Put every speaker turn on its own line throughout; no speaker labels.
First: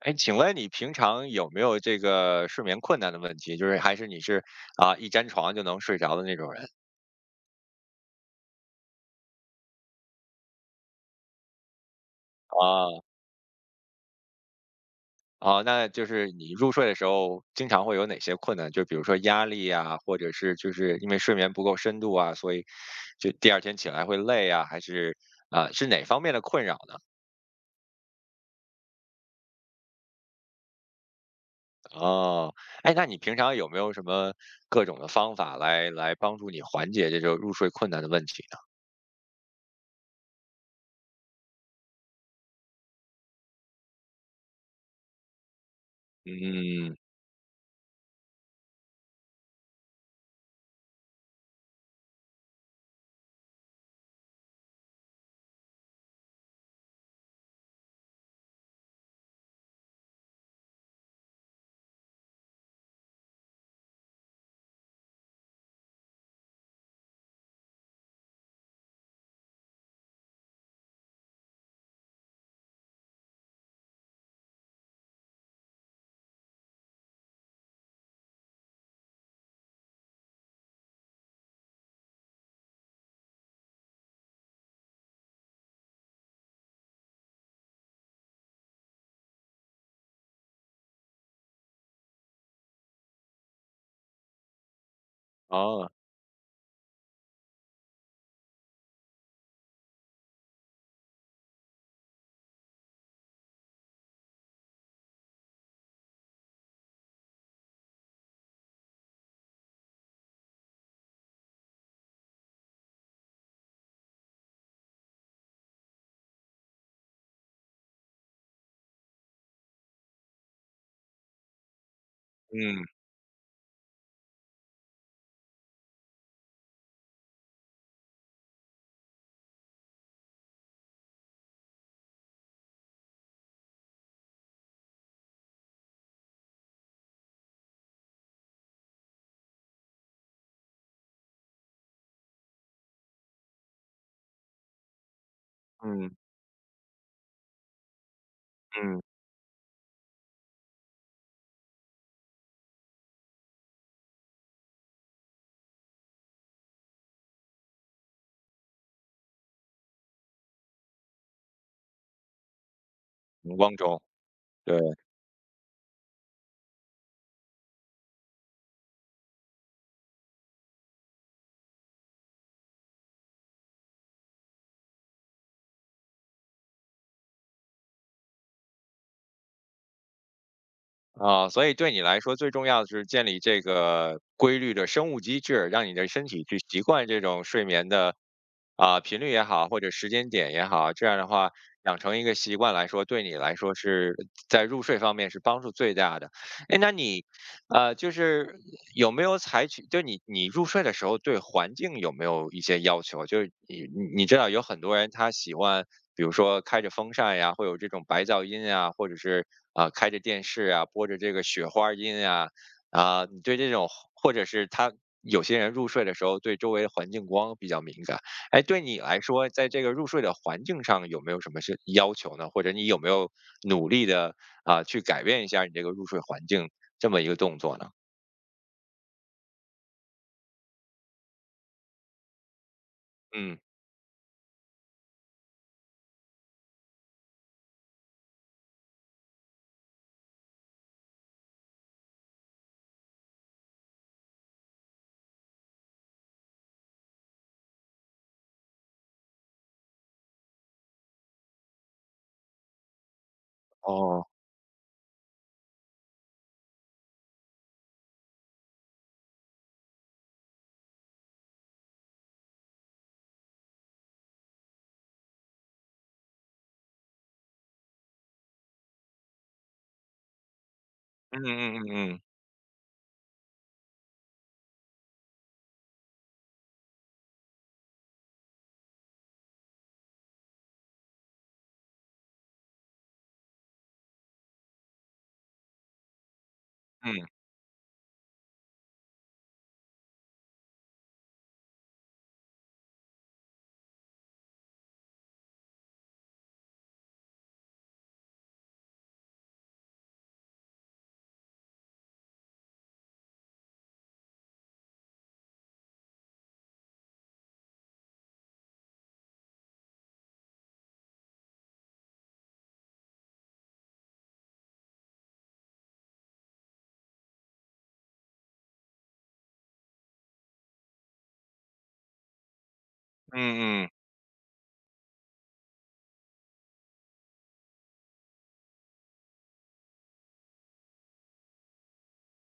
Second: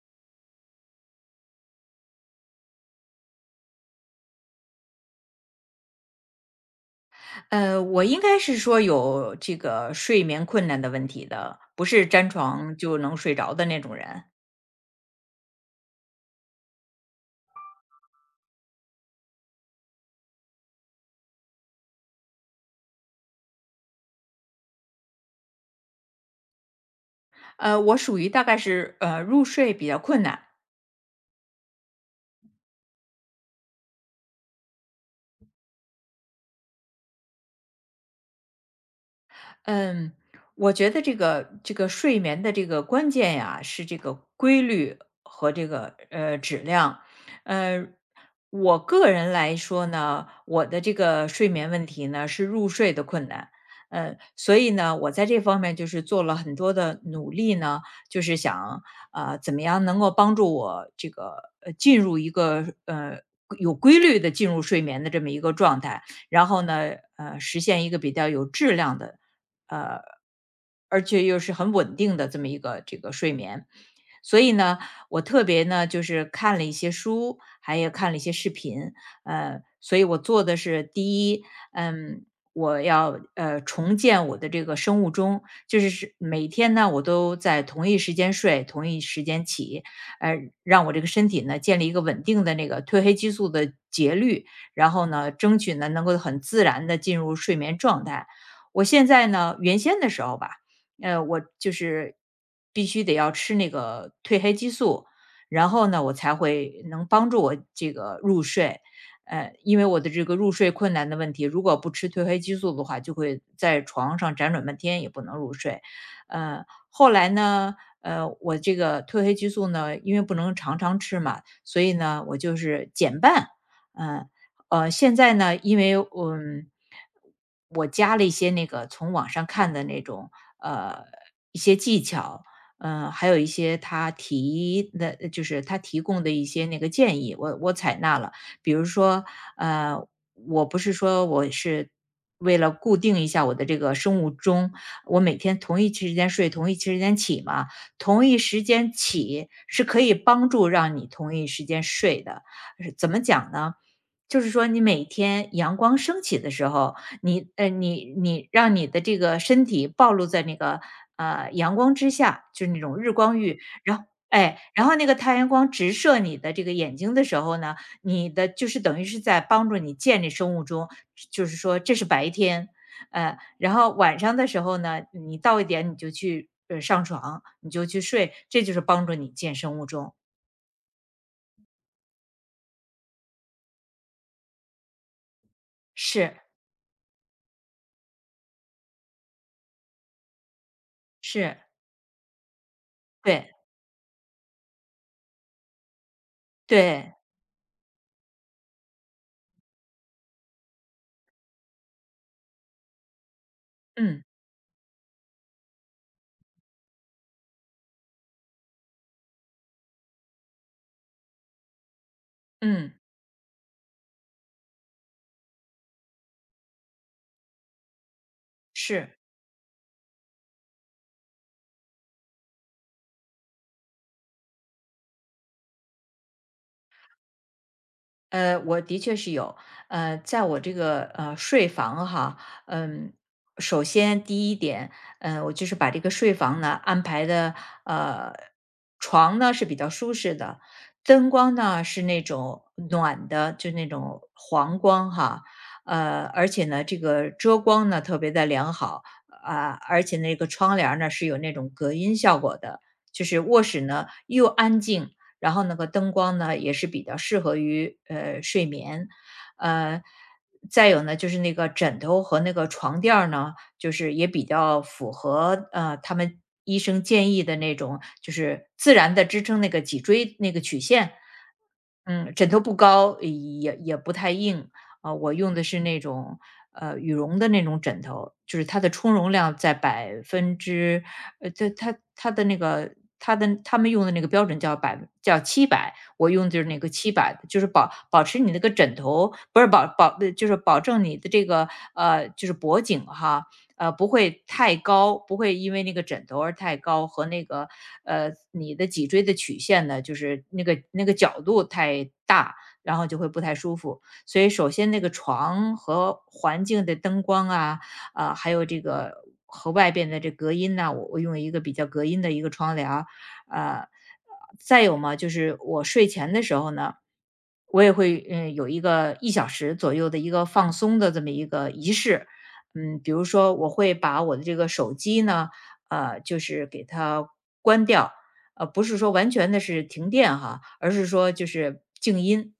哎，请问你平常有没有这个睡眠困难的问题？就是还是你是啊，一沾床就能睡着的那种人
我应该是说有这个睡眠困难的问题的，不是粘床就
啊？
能睡着的那种人。
哦，那就是你入睡的时候经常会有哪些困难？就比如说压力呀，或者是就是因为睡眠不够深度啊，所以就第二天起来会累啊，还是啊是哪方面的困扰呢？
我属于大概是入睡比较困难。
哦，哎，那你平常有没有什么各种的方法来帮助你缓解这种入睡困难的问题呢？
嗯，我觉得这个睡眠的这个关键呀，是这个规律和这个质
嗯，
量。呃，我个人来说呢，我的这个睡眠问题呢是入睡的困难。所以呢，我在这方面就是做了很多的努力呢，就是想怎么样能够帮助我这个进入一个有规律的进入睡眠的这么一个状态，然后呢，实现一个比较有质量的呃而且又是很稳定的这么一个这个睡眠。所以呢，我特别呢就是看了一些书，还有看了一些视频。所以我做的是第一，嗯，我要重建我的这个生物钟，就是每天呢我都在同一时间睡，同一时间起。呃，让我这个身体呢建立一个稳定的那个褪黑激素的节律，然后呢，争取呢
哦，
能够很自然的进入睡眠状态。我现在呢，原先的时候吧，我就是必须得要吃那个褪黑激素，然后呢，我才会能帮助我这个入睡。因为我的这个入睡困难的问题，如果不吃褪黑激素的话，就会在床上辗转半天也不能入睡。呃，后来呢，我这个褪黑激素呢，因为不能常常吃嘛，所以呢，我就
嗯
是减半。嗯、现在呢，因为我加了一些那个从网上看的那种呃一些技巧。还有一些他提的，就是他提供的一些那个建议，我采纳了。比如说，呃，我不是说我是为了固定一下我的这个生物钟，我每天同一
嗯
时间睡，同一时间起嘛，同一时间
嗯。
起是可以帮助让你同一时间睡的。是怎么讲呢？就是说你每天阳光升起的时候，你让你的这个身体暴露在那个，阳光之下，就是那种日光
阳
浴，
光
然
中，
后哎，
对，
然后那个太阳光直射你的这个眼睛的时候呢，你的就是等于是在帮助你建立生物钟，就是说这是白天。然后晚上的时候呢，你到一点你就去，上床，你就去睡，这就是帮助你建生物钟。
啊，所以对你来说最重要的是建立这个规律的生物机制，让你的身
是，
体去习惯这种睡眠的啊频率也好，或者时间点也好，这样的话
是，
养成一个习惯来说，对你
对，
来说是在入睡方面是帮助最大的。哎，那
对，
你就是有没有采取，就你入睡的时候对环境有没有一些要求？就是你你
嗯，
你知道有很多人他喜欢，比如说开着风扇呀，会有这种白噪音呀，或者是啊、开着电视啊，播着这个雪花音呀，
嗯。
啊、你对这种或者是他有些人入睡的时候对周围的环境光比较敏感。哎，对你
是，
来说，在这个入睡的环境上有没有什么是要求呢？或者你有没有努力的啊、去改变一下你这个入睡环境这么一个动作呢？
我的确是有。在我这个睡房哈。嗯，
嗯，
首先第一点，我就是把这个睡房呢安排的，呃，床呢是比较舒适的，灯光呢是那种暖的，就那种黄光哈。而且呢这个遮光呢特别的良好啊，而且那个窗帘儿呢是有那种隔音效果的，就是卧室呢
哦，
又安静。然后那个灯光呢，也是比较适合于睡眠。呃，再有呢就是那个枕头和那个床垫儿呢，就是也比较符合他们医生建议的那种，就是自然的支撑那个脊椎那个曲线。
嗯嗯嗯
枕头不高，也不太硬。啊，我用的是那种羽绒的那种枕头，就是它的充绒量在百分之，它的那个他们用的那个标准叫七百，我用的就是那个七
嗯
百，就是保持你那个枕头，不是，保保呃就是保证你的这个就是脖颈哈。不会太高，不会因为那个枕头而太高，和那个你的脊椎的曲线呢，就是那个角度太大，然后就会不太舒服。所以首先那个床和环境的灯光啊，啊，还有这个和外边的这隔音呐，我用一个比较隔音的一个窗帘儿。呃，再有嘛，就是我睡前的时候呢，我也会有一个1小时左右的一个放松的这么一个仪式。比如
嗯
说我
嗯嗯，
会把我的这个手机呢，就是给它关掉。不是说完全的是停电哈，而是说就是静音。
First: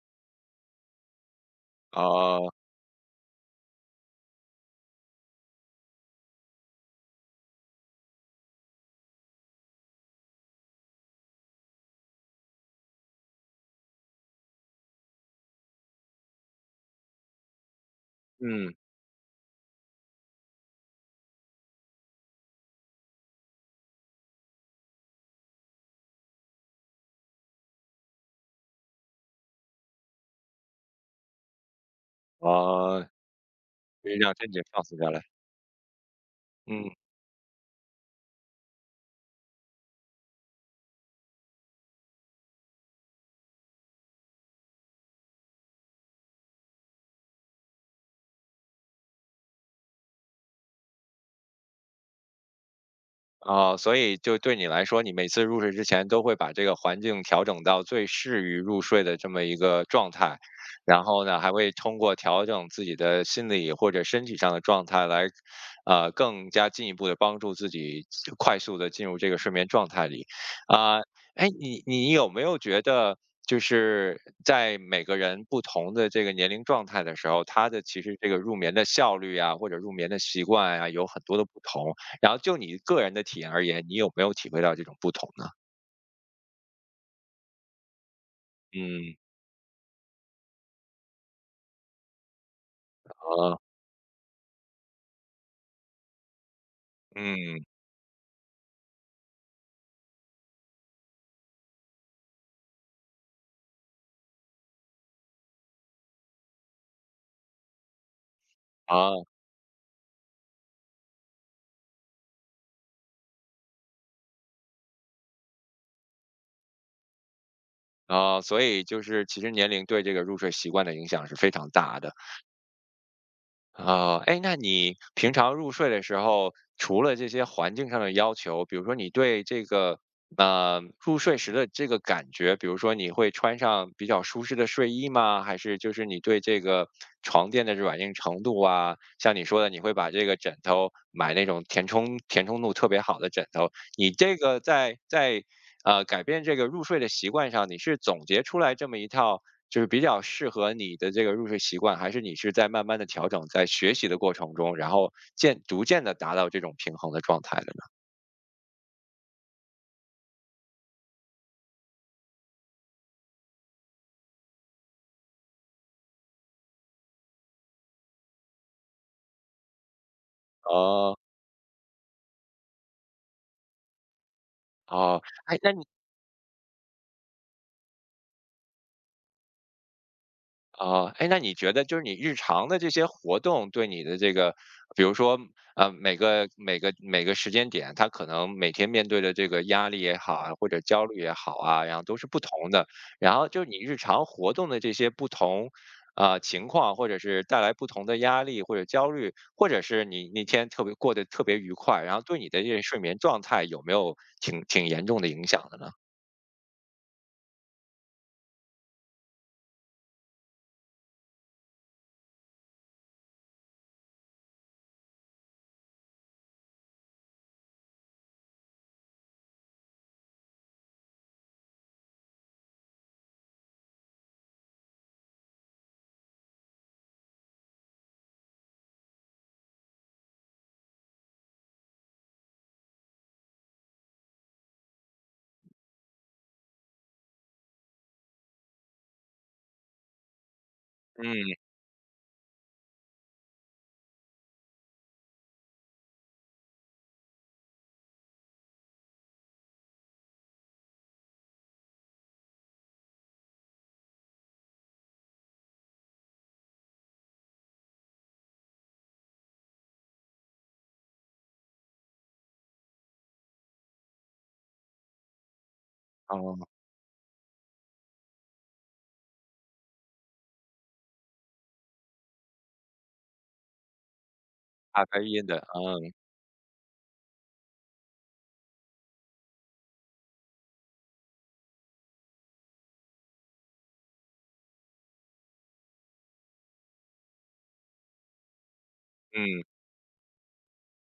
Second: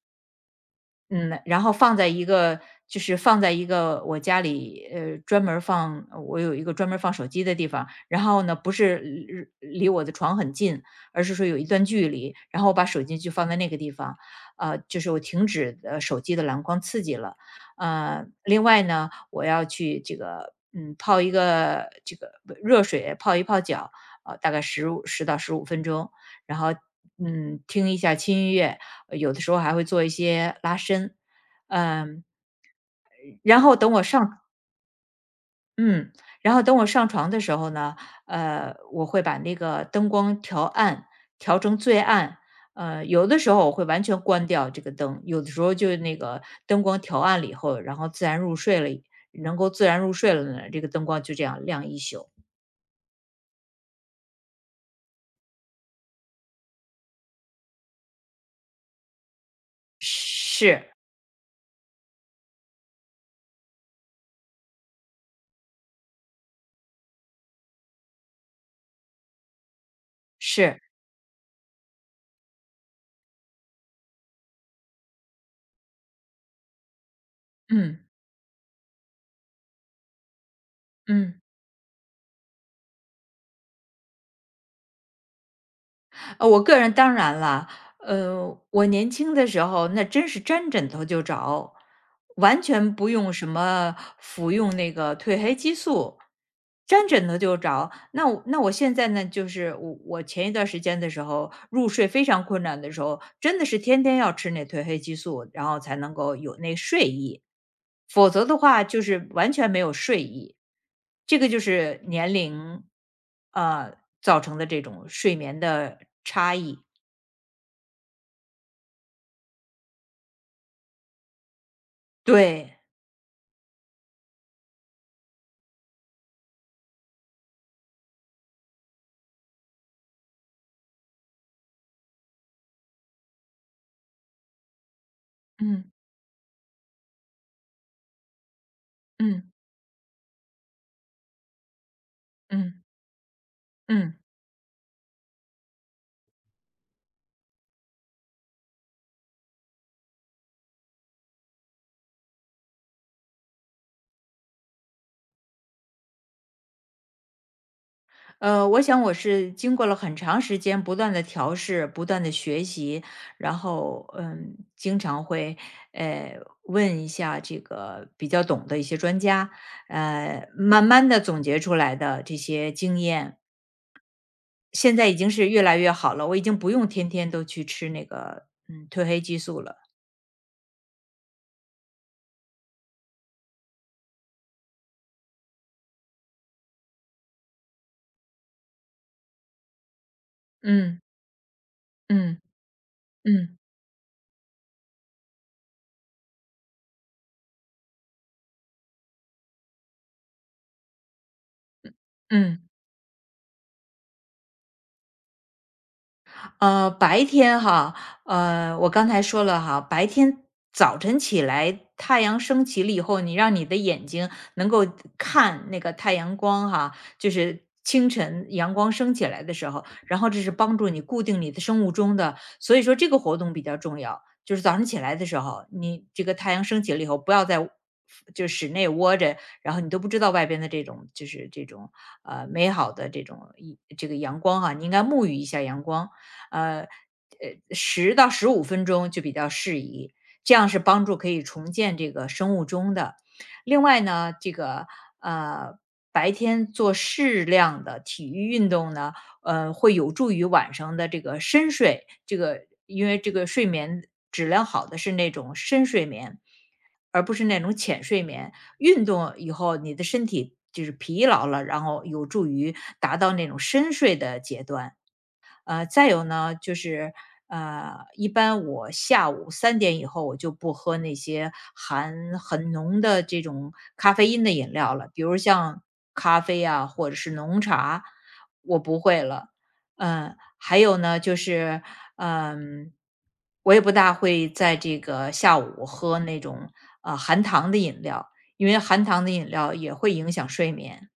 嗯，然后放在一
啊、
个，就是放在一个我家里，专门儿放，我有一个专门儿放手机的地方，然后呢，不是离我的床很近，而是说有一段距离，然后我把手机就放在那个地方。就是我停止手机的蓝光刺激了。另
嗯
外呢，我要去这个泡一个这个不热水泡一泡脚。大概十到十五分钟，然后听一下轻音乐。有的时候还会做一些拉伸。嗯，
啊，
然后等我
让
上
身体放松下来，
嗯，然后等我
嗯。
上床的时候呢，我会把那个灯光调暗，调成最暗。有的时候我会完全关掉这个灯，有的时候就那个灯光调暗了以后，然后自然入睡了，能够自然入睡了呢，这个灯光就这样亮一宿。
哦，所以就对你来说，你每次入睡之前都会把这个环境调整到最适于入睡的这么一个状态，
是，
然后呢，还会通过调整自己的心理或者身体上的状态来，更加进一步的帮助自己快速的进入这个睡眠状态里。
是，
哎，你有没有觉得，就是在每个人不同的这个年龄状态的时候，他的其
嗯
实这个入眠的效率啊，或者入眠的习惯啊，有很多
嗯。
的不同。然后就你个人的体验而言，你有没有体会到这种不同呢？
我个人当然了。我年
嗯，
轻的时候那真是沾枕头就着，完全不用什
啊，
么服用那个褪黑激素，沾枕头就
嗯，
着。那我现在呢，就是我前一段时间的时候入睡非常困难的时候，真的是天天要吃那褪黑激素，然后才能够有那睡意。否则的话就
啊，
是完全没有睡意。这个就是年龄，呃，造成的这种睡眠的差异。
啊，所以就是其实年龄对这个入睡习惯的影响是非常大的。
对。
哦，哎，那你平常入睡的时候，除了这些环境上的要求，比如说你对这个入睡时的这个感觉，比如说你会穿上比较舒适的睡衣吗？还是
嗯
就是你对这个床垫的软硬程度啊，像你
嗯
说的，你会把这个枕头买那种填充度
嗯
特别好的枕头，你
嗯。
这个在改变这个入睡的习惯上，你是总结出来这么一套就是比较适合你的这个入睡习惯，还是你是在慢慢的调整，在学习的过程中，然后逐渐的达到这种平衡的状态的呢？
我想我是经过了很长时间不断的调试、不断的学习，然后，经常会，呃，问一下这个比较懂的一些专家，慢慢
哦
的总结出来的这些经验。现在已
哦，
经是
哎，
越
那
来
你
越好了，我已经不用天天都去吃那个，褪黑激素了。
哦，哎，那你觉得就是你日常的这些活动对你的这个，比如说，每个时间点，他可能每天面对的这个压力也好啊，或者
嗯
焦虑也好啊，然后都是不
嗯嗯
同的。然后
嗯
就是你日常活动的这些不同，啊情况，或者是带来不同的压力或者焦虑，或者是你那天特别过得特别愉快，然后对你
嗯。
的这个睡眠状态有没有挺严重的影响的呢？
白天哈，我刚才说了哈。白天早晨起来，太阳升起了以后，你让你的眼睛能够看那个太阳光哈，就是清晨阳光升起来的时候，然后这是帮助你固定你的生物钟的，所以说这个活动比较重要。就是早上起来的时候，你这个太阳升起了以后，不要就室内窝着，然后你都不知道外边的这种就是这种美好的这种这个阳光哈，你应该沐浴一下阳光。呃呃十到十五分钟就比较适宜，这样是帮助可以
嗯，
重建这个生物钟的。另外呢，这个呃白天做适量的体育运动呢，会有助于晚上的这个深睡，这个因为这个睡眠质量好的是那种深睡眠，而不是那种浅睡眠。运动以后，你的身体就是疲劳了，然后有助于达到那种深睡的阶段。再有呢，
哦，
就是一般我下午3点以后我就不喝那些含很浓的这种咖啡因的饮料
咖
了，比
啡
如
因的，
像
嗯
咖啡啊，或者是浓茶，我不会了。还有呢，就是嗯，我也不大会在这个下午喝那种，含糖的饮料，因为含糖的饮
嗯。
料也会影响睡眠。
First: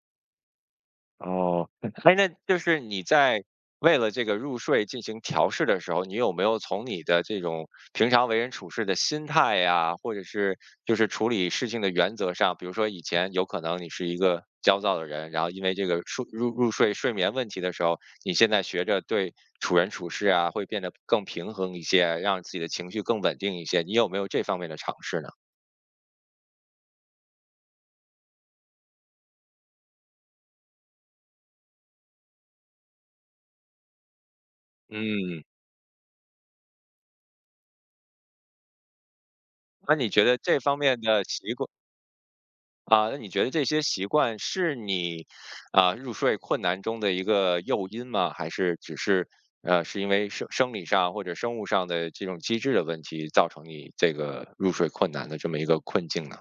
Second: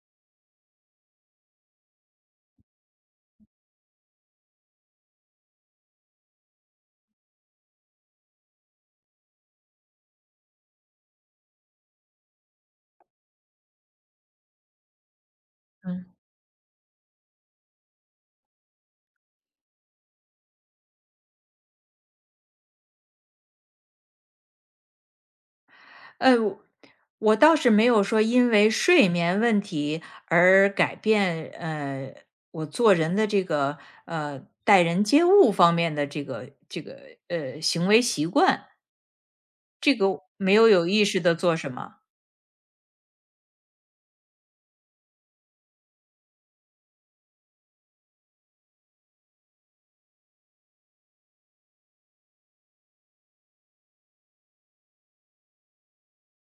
哦，哎，那就是你在为了这个入睡进行调试的时候，你有没有从你的这种平常为人处事的心态呀，或者是就是处理事情的原则上，比如说以前有可能你是一个焦躁的人，然后因为这个
嗯。
睡入入睡睡眠问题的时候，你现在学着对处人处事啊，会变得更平衡一些，让自己的情绪更稳定一些，你有没有这方面的尝试呢？
呃，我倒是没有说因为睡眠问题而改变，我做人的这个待人接
嗯，
物方面的这个行为习惯，
那
这
你
个
觉得
没
这
有
方
有
面
意识
的
的
习
做
惯？
什么。
啊，那你觉得这些习惯是你啊入睡困难中的一个诱因吗？还是只是是因为生理上或者生物上的这种机制的问题，造成你这个入睡困难的这么一个困境呢？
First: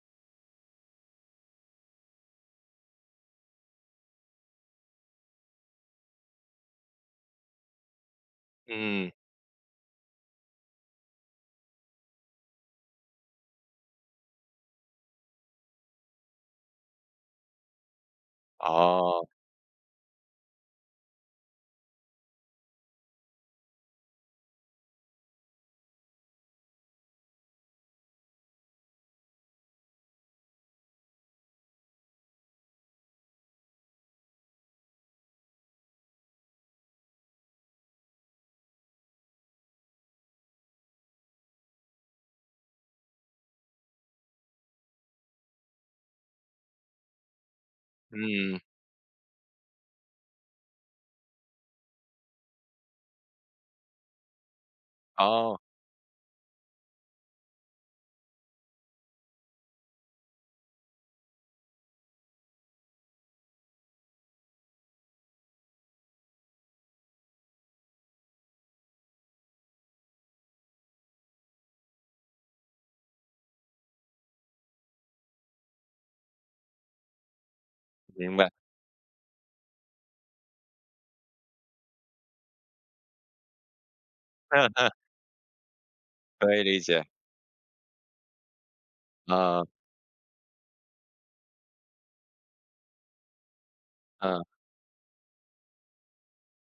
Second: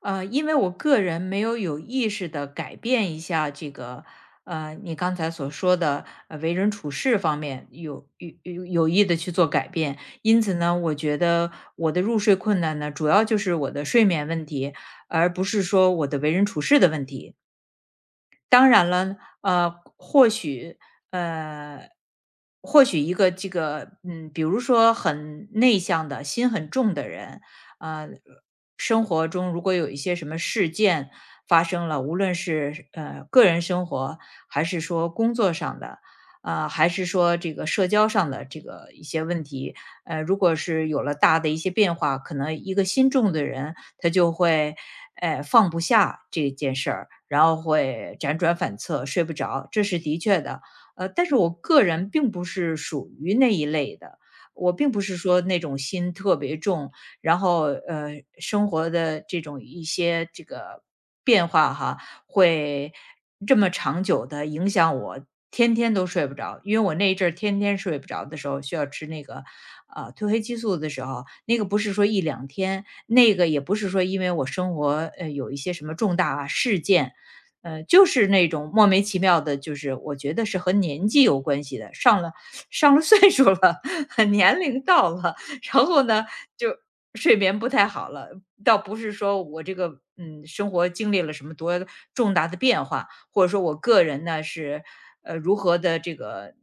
因为我个人没有有意识的改变一下这个，你刚才所说的，为人处事方面有意
嗯，
的去做改变，因此呢，我觉得我的入睡困难呢，主要就是我的睡眠问题，而不是说我的为人处事的问题。当然了，
哦，
或许，呃，或许一个这个，嗯，比如说很内向的心很重的人，呃，生活中如果有一些什么事件发生了，无论是个人生活，还是说工作上的，啊、还是说这个社交上的这个一些问题，如果是有了大的一些变化，可能一个心重的人他就会，哎，放不下这件事儿，然后会辗转
嗯，
反侧，睡不着，这是的确的。但是我个人并不是属于那一类的，我并不是说
哦，
那种心特别重，然后，生活的这种一些这个变化哈，会这么长久的影响我天天都睡不着。因为我那一阵儿天天睡不着的时候，需要吃那个，褪黑激素的时候，那个不是说一两天，那个也不是说因为我生活有一些什么重大啊事件，就是
明
那
白，
种莫名其妙的，就是我觉得是和年纪有关系的，上了岁数了，年龄 到了，然后呢
可以
就
理解，
睡眠不太好了，倒不是说我
啊，
这个嗯生活经历了什么多重大的变化，或者说我个人呢
嗯
是如何的这个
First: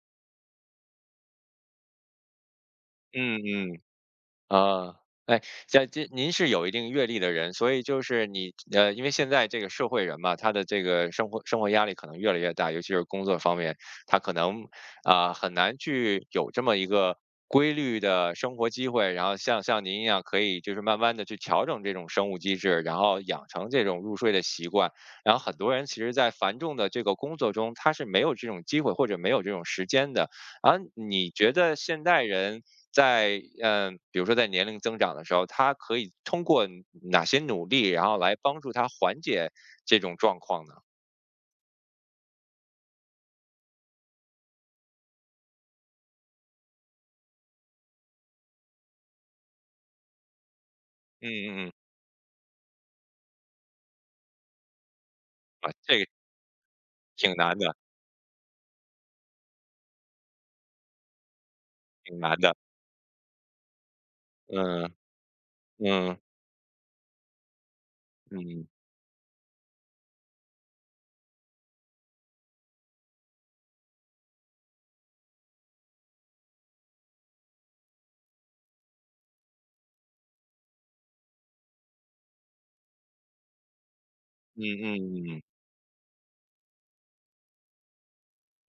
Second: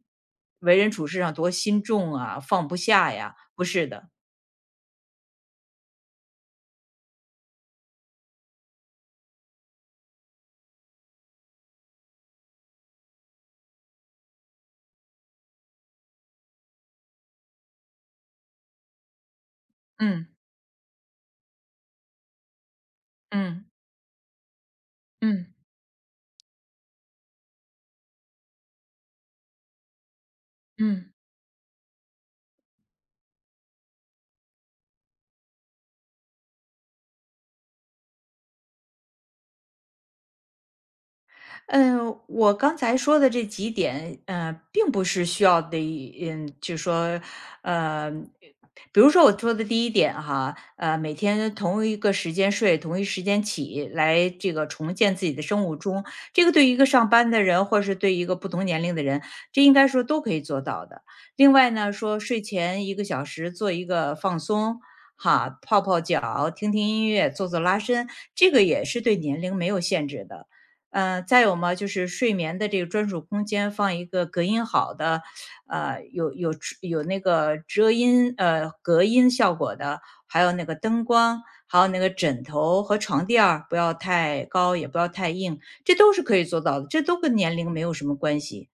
为人处事上多心重啊，放不下呀，
嗯
不
嗯。
是的，
啊，哎，像这您是有一定阅历的人，所以就是你因为现在这个社会人嘛，他的这个生活压力可能越来越大，尤其是工作方面，他可能啊、很难去有这么一个规律的生活机会，然后像您一样，
嗯
可以就是慢慢的去调整这种生物机制，然后养
嗯
成这种入睡的习惯。然后
嗯。
很多人其实，在繁重的这个工作中，他是没有这种机会或者没有这种时间的。啊，
嗯，
你觉得现代人在嗯、比如说在年龄增长的时候，他可以通过哪些努力，然后来帮助他缓解这种状况呢？
呃，我刚才说的这几点，并不是需要的就是说，呃，比如说我说的第一点哈，每
嗯
天
嗯嗯，
同一个时间睡，同一时间起来，这个重建自己的生
啊，
物
这
钟，
个
这个对于一个上班
挺
的
难
人，
的，
或者是对一个不同年龄的人，这应该说都可以做到的。另外呢，
挺
说
难
睡
的。
前1个小时做一个放松。
嗯
哈，泡泡
嗯
脚，听听音乐，做做拉伸，这个
嗯
也是对年龄没有限制的。嗯，再有嘛，就是睡眠的这个专属空间放一个隔音好的，有那个遮音隔音效果的，还有那个灯光，还有那个枕头和床垫儿不要太
嗯
高，也不要太
嗯嗯。
硬，这都是可以做到的，这都跟年龄没有什么关系。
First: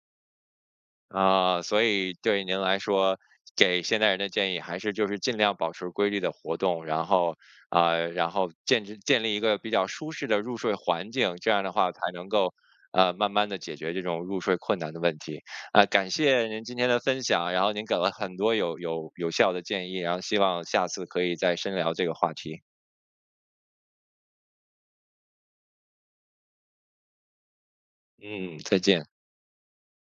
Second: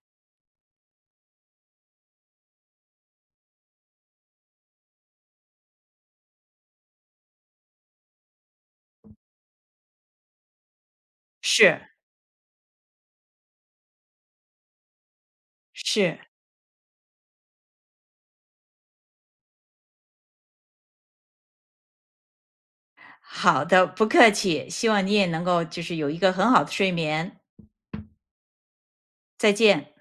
啊，所以对您来说，给现代人的建议还是就是尽量保持规律的活动，然后啊、然后建立一个比较舒适的入睡环境，这样的
是，
话才能够慢慢的解决这种入睡困难的问题。啊、感
是，
谢您今天的分享，然后您给了很多有有效的建议，然后希望下次可以再深聊这个话题。
好的，不客气，希望你也能够就是有一个很好的睡眠，
嗯，再见。
再见。